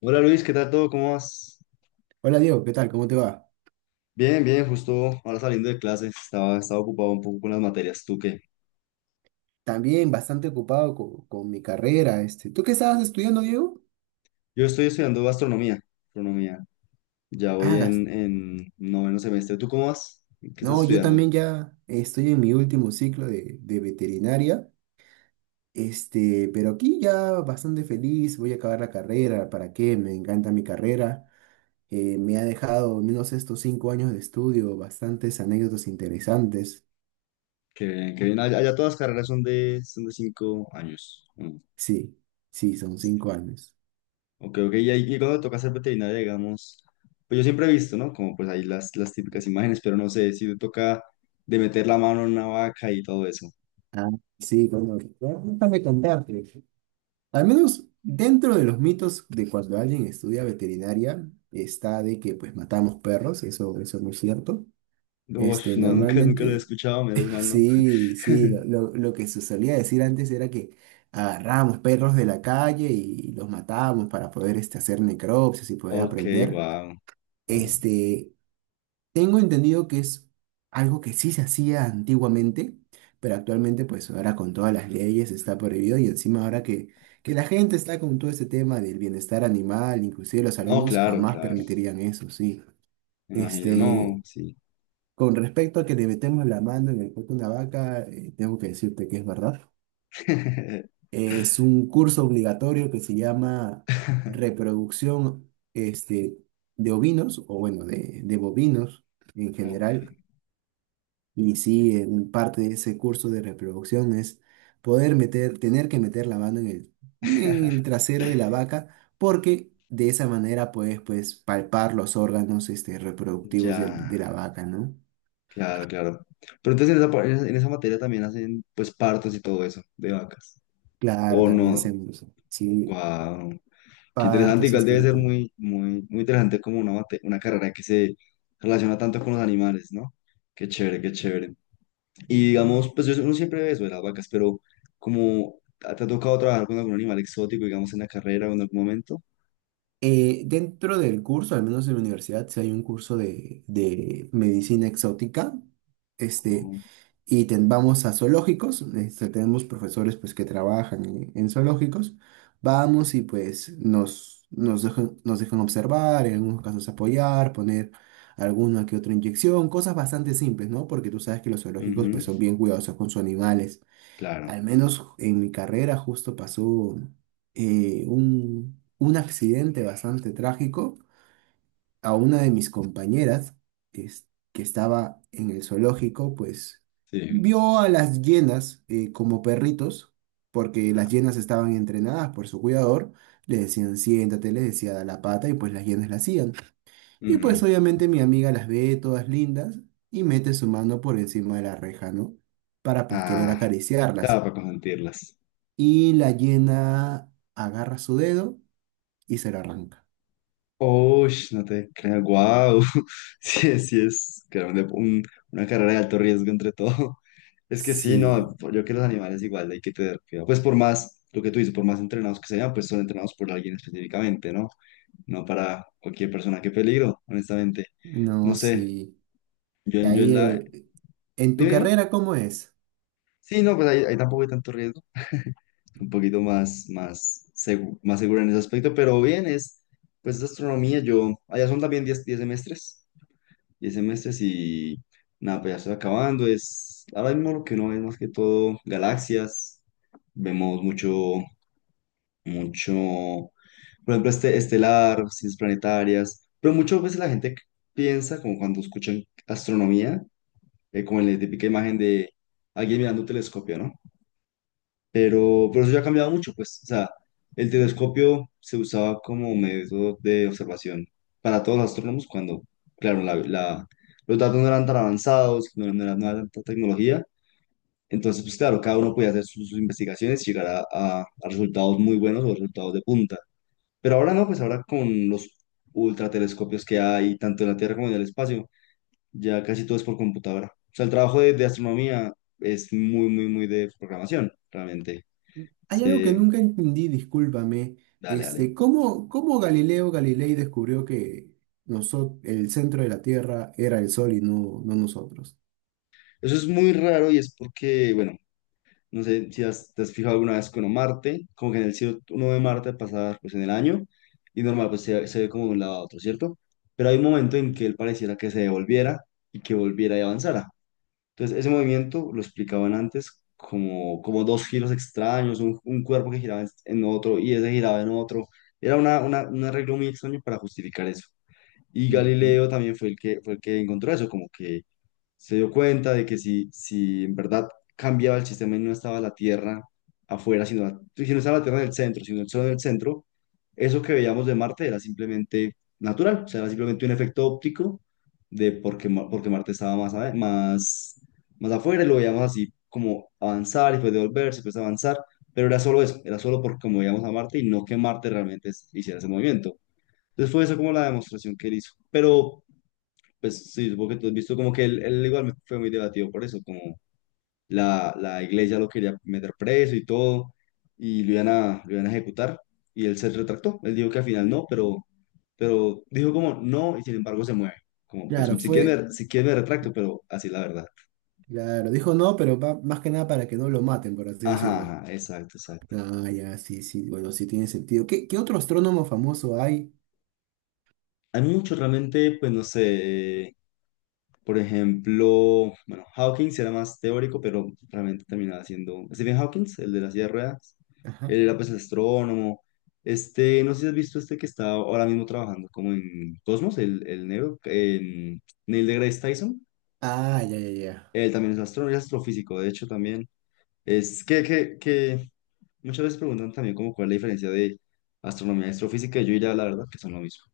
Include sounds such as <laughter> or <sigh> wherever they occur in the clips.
Hola Luis, ¿qué tal todo? ¿Cómo vas? Hola Diego, ¿qué tal? ¿Cómo te va? Bien, bien, justo ahora saliendo de clases, estaba ocupado un poco con las materias. ¿Tú qué? También bastante ocupado con, mi carrera. ¿Tú qué estabas estudiando, Diego? Yo estoy estudiando gastronomía, gastronomía. Ya voy Hagas. en noveno semestre. ¿Tú cómo vas? ¿Qué estás No, yo estudiando? también ya estoy en mi último ciclo de veterinaria, pero aquí ya bastante feliz, voy a acabar la carrera, ¿para qué? Me encanta mi carrera. Me ha dejado, al menos estos 5 años de estudio, bastantes anécdotas interesantes. Qué bien, qué bien. Allá, allá todas las carreras son de 5 años. Mm. Sí, sí, son 5 años. Ok, ok. Y, y cuando toca ser veterinaria, digamos, pues yo siempre he visto, ¿no? Como pues ahí las típicas imágenes, pero no sé si te toca de meter la mano en una vaca y todo eso. Ah, sí, como que déjame contarte. Al menos dentro de los mitos de cuando alguien estudia veterinaria, está de que pues matamos perros, eso no es cierto. Uf, no, nunca, nunca lo he Normalmente, escuchado, menos mal, ¿no? sí, sí, <laughs> lo que se solía decir antes era que agarrábamos perros de la calle y los matábamos para poder hacer necropsias y poder Ok, aprender. wow, wow. Este, Tengo entendido que es algo que sí se hacía antiguamente, pero actualmente pues ahora con todas las leyes está prohibido y encima ahora que la gente está con todo este tema del bienestar animal, inclusive los No, alumnos claro, jamás claro. permitirían eso, sí. Me imagino, Este, no, sí. con respecto a que le metemos la mano en el cuerpo de una vaca, tengo que decirte que es verdad. <laughs> Es un curso obligatorio que se llama reproducción de ovinos, o bueno, de bovinos en Ok. general. Y sí, en parte de ese curso de reproducción es tener que meter la mano en el <laughs> trasero de la vaca, porque de esa manera puedes pues palpar los órganos reproductivos Ya, la vaca, ¿no? claro, claro. Pero entonces en esa, en esa materia también hacen pues partos y todo eso de vacas. Claro, ¿O también se no? usa. Sí, Wow. Qué interesante. partos, Igual debe ser histerectomía. muy, muy, muy interesante como una, una carrera que se relaciona tanto con los animales, ¿no? Qué chévere, qué chévere. Y digamos, pues uno siempre ve eso de las vacas, pero como ¿te ha tocado trabajar con algún animal exótico, digamos, en la carrera o en algún momento? Dentro del curso, al menos en la universidad, sí hay un curso de medicina exótica. Este, No. y vamos a zoológicos, tenemos profesores pues que trabajan en zoológicos, vamos y pues nos dejan observar, en algunos casos apoyar, poner alguna que otra inyección, cosas bastante simples, ¿no? Porque tú sabes que los zoológicos Ujú, pues son bien cuidadosos con sus animales. claro, Al menos en mi carrera justo pasó un accidente bastante trágico a una de mis compañeras es- que estaba en el zoológico, pues sí. vio a las hienas como perritos, porque las hienas estaban entrenadas por su cuidador, le decían siéntate, le decía da la pata y pues las hienas la hacían. Y Ujú. pues obviamente mi amiga las ve todas lindas y mete su mano por encima de la reja, ¿no? Para pues querer Ah, claro, acariciarlas. para consentirlas. Y la hiena agarra su dedo y se lo arranca. Uy, no te creas, guau. <laughs> Sí, sí es claro, una carrera de alto riesgo entre todo. <laughs> Es que sí, no, Sí, yo creo que los animales igual hay que tener cuidado. Pues por más, lo que tú dices, por más entrenados que sean, pues son entrenados por alguien específicamente, ¿no? No para cualquier persona, qué peligro, honestamente. No no, sé, sí. Yo Ahí, en la... en tu Dime, dime. carrera, ¿cómo es? Sí, no, pues ahí, ahí tampoco hay tanto riesgo, un poquito más, más, más seguro en ese aspecto, pero bien, es, pues es astronomía, yo, allá son también diez semestres, 10 semestres y nada, pues ya estoy acabando, es, ahora mismo lo que uno ve es más que todo, galaxias, vemos mucho, mucho, por ejemplo, este, estelar, ciencias planetarias, pero muchas veces la gente piensa, como cuando escuchan astronomía, como en la típica imagen de alguien mirando un telescopio, ¿no? Pero eso ya ha cambiado mucho, pues, o sea, el telescopio se usaba como método de observación para todos los astrónomos cuando, claro, los datos no eran tan avanzados, no, no era, no era tanta tecnología, entonces, pues claro, cada uno podía hacer sus, sus investigaciones y llegar a, a resultados muy buenos o resultados de punta. Pero ahora no, pues ahora con los ultratelescopios que hay, tanto en la Tierra como en el espacio, ya casi todo es por computadora. O sea, el trabajo de astronomía es muy, muy, muy de programación, realmente. Hay algo que Se, nunca entendí, discúlpame. dale, dale. ¿Cómo Galileo Galilei descubrió que el centro de la Tierra era el Sol y no nosotros? Eso es muy raro y es porque, bueno, no sé si te has fijado alguna vez con Marte, como que en el cielo uno ve Marte pasar pues en el año y normal pues se ve como de un lado a otro, ¿cierto? Pero hay un momento en que él pareciera que se devolviera y que volviera y avanzara. Entonces, ese movimiento lo explicaban antes como, como dos giros extraños, un cuerpo que giraba en otro y ese giraba en otro. Era una, un arreglo muy extraño para justificar eso. Y Ujú. Galileo también fue el que encontró eso, como que se dio cuenta de que si, si en verdad cambiaba el sistema y no estaba la Tierra afuera, sino si no estaba la Tierra en el centro, sino el Sol en el centro, eso que veíamos de Marte era simplemente natural, o sea, era simplemente un efecto óptico de porque, porque Marte estaba más, más, más afuera y lo veíamos así como avanzar y pues devolverse, y pues avanzar, pero era solo eso, era solo por como veíamos a Marte y no que Marte realmente hiciera ese movimiento. Entonces fue esa como la demostración que él hizo. Pero, pues sí, supongo que tú has visto como que él igual fue muy debatido por eso, como la iglesia lo quería meter preso y todo, y lo iban a ejecutar, y él se retractó. Él dijo que al final no, pero dijo como no, y sin embargo se mueve. Como, pues Claro, si quieren, si quieren me retracto, pero así es la verdad. claro, dijo no, pero más que nada para que no lo maten, por así Ajá, decirlo. ajá, exacto, exacto. Ah, ya, sí, sí, bueno, sí tiene sentido. ¿Qué otro astrónomo famoso hay? Hay mucho realmente, pues no sé, por ejemplo, bueno, Hawkins era más teórico, pero realmente terminaba siendo Stephen Hawking el de la silla de ruedas. Ajá. Él era pues el astrónomo. Este, no sé si has visto este que está ahora mismo trabajando como en Cosmos, el negro, en Neil deGrasse Tyson. Ah, ya, ya, ya. Él también es astrónomo, y astrofísico, de hecho también. Es que muchas veces preguntan también como cuál es la diferencia de astronomía y astrofísica. Y yo diría la verdad que son lo mismo.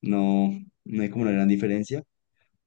No, no hay como una gran diferencia.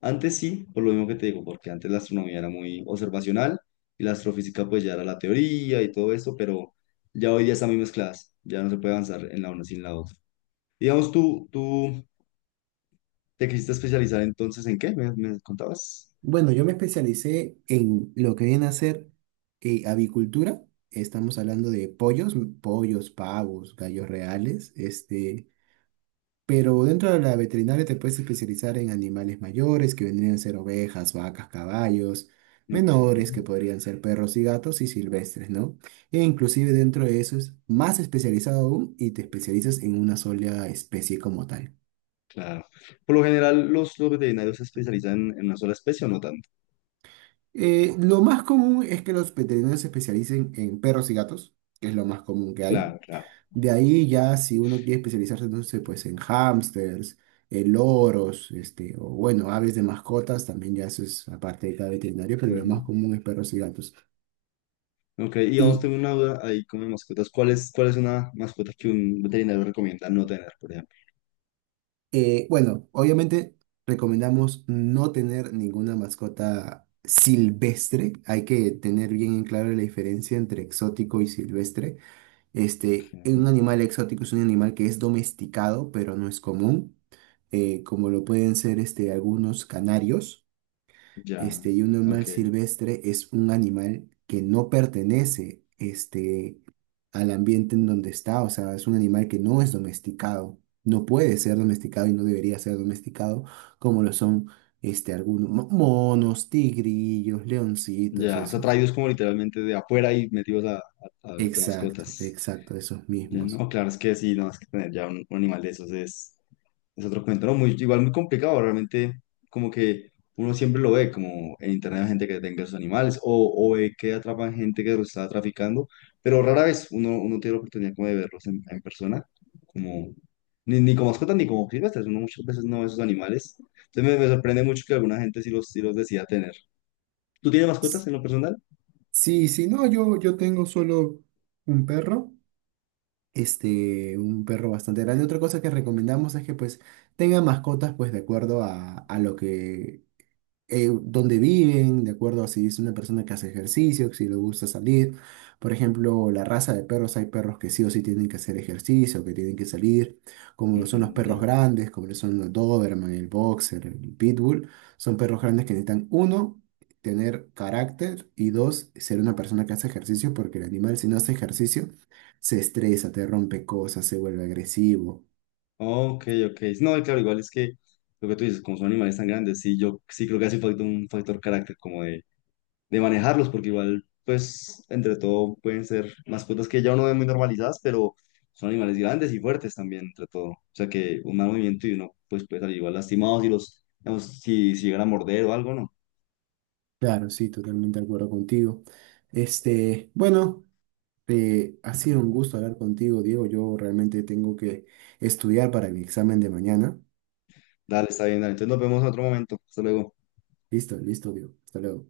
Antes sí, por lo mismo que te digo, porque antes la astronomía era muy observacional y la astrofísica pues ya era la teoría y todo eso, pero ya hoy día están muy mezcladas, ya no se puede avanzar en la una sin la otra. Digamos, tú te quisiste especializar entonces en qué, me contabas. Bueno, yo me especialicé en lo que viene a ser avicultura. Estamos hablando de pollos, pavos, gallos reales, pero dentro de la veterinaria te puedes especializar en animales mayores, que vendrían a ser ovejas, vacas, caballos, Ok, menores, que podrían ser perros y gatos y silvestres, ¿no? E inclusive dentro de eso es más especializado aún y te especializas en una sola especie como tal. claro. Por lo general los veterinarios se especializan en una sola especie o no tanto. Lo más común es que los veterinarios se especialicen en perros y gatos, que es lo más común que hay. Claro, claro. De ahí ya si uno quiere especializarse, no sé, pues en hámsters, en loros, o bueno, aves de mascotas, también ya eso es aparte de cada veterinario, pero lo Ujú. más común es perros y gatos. Ok, y vamos, Y tengo una duda ahí con mis mascotas. Cuál es una mascota que un veterinario recomienda no tener, por ejemplo? Bueno, obviamente recomendamos no tener ninguna mascota silvestre. Hay que tener bien en claro la diferencia entre exótico y silvestre. Ok, Un animal exótico es un animal que es domesticado, pero no es común, como lo pueden ser algunos canarios. ya, Y un animal ok. silvestre es un animal que no pertenece al ambiente en donde está, o sea, es un animal que no es domesticado, no puede ser domesticado y no debería ser domesticado, como lo son algunos monos, tigrillos, leoncitos, Ya, o sea, esos. traídos como literalmente de afuera y metidos a, de Exacto, mascotas. exacto, esos Ya, mismos. no, claro, es que sí, no, es que tener ya un animal de esos es otro cuento, ¿no? Muy, igual muy complicado, realmente, como que uno siempre lo ve, como en internet hay gente que tenga sus animales, o ve que atrapan gente que los está traficando, pero rara vez uno tiene la oportunidad como de verlos en persona, como, ni, ni como mascotas ni como silvestres, uno muchas veces no ve esos animales. Entonces me sorprende mucho que alguna gente sí los decida tener. ¿Tú tienes mascotas en lo personal? Sí, sí, no, yo tengo solo un perro, un perro bastante grande. Otra cosa que recomendamos es que pues tenga mascotas pues de acuerdo a lo que dónde viven, de acuerdo a si es una persona que hace ejercicio, si le gusta salir. Por ejemplo, la raza de perros, hay perros que sí o sí tienen que hacer ejercicio, que tienen que salir, como lo son los Mm, perros ya. grandes, como lo son los Doberman, el Boxer, el Pitbull. Son perros grandes que necesitan, uno, tener carácter y dos, ser una persona que hace ejercicio, porque el animal si no hace ejercicio, se estresa, te rompe cosas, se vuelve agresivo. Ok, ok. No, y claro, igual es que lo que tú dices, como son animales tan grandes, sí, yo sí creo que hace falta un factor carácter como de manejarlos, porque igual, pues, entre todo pueden ser mascotas que ya uno ve muy normalizadas, pero son animales grandes y fuertes también, entre todo. O sea que un mal movimiento y uno, pues, puede salir igual lastimado si los, digamos, si, si llegan a morder o algo, ¿no? Claro, sí, totalmente de acuerdo contigo. Bueno. Ha sido un gusto hablar contigo, Diego. Yo realmente tengo que estudiar para mi examen de mañana. Dale, está bien, dale. Entonces nos vemos en otro momento. Hasta luego. Listo, listo, Diego. Hasta luego.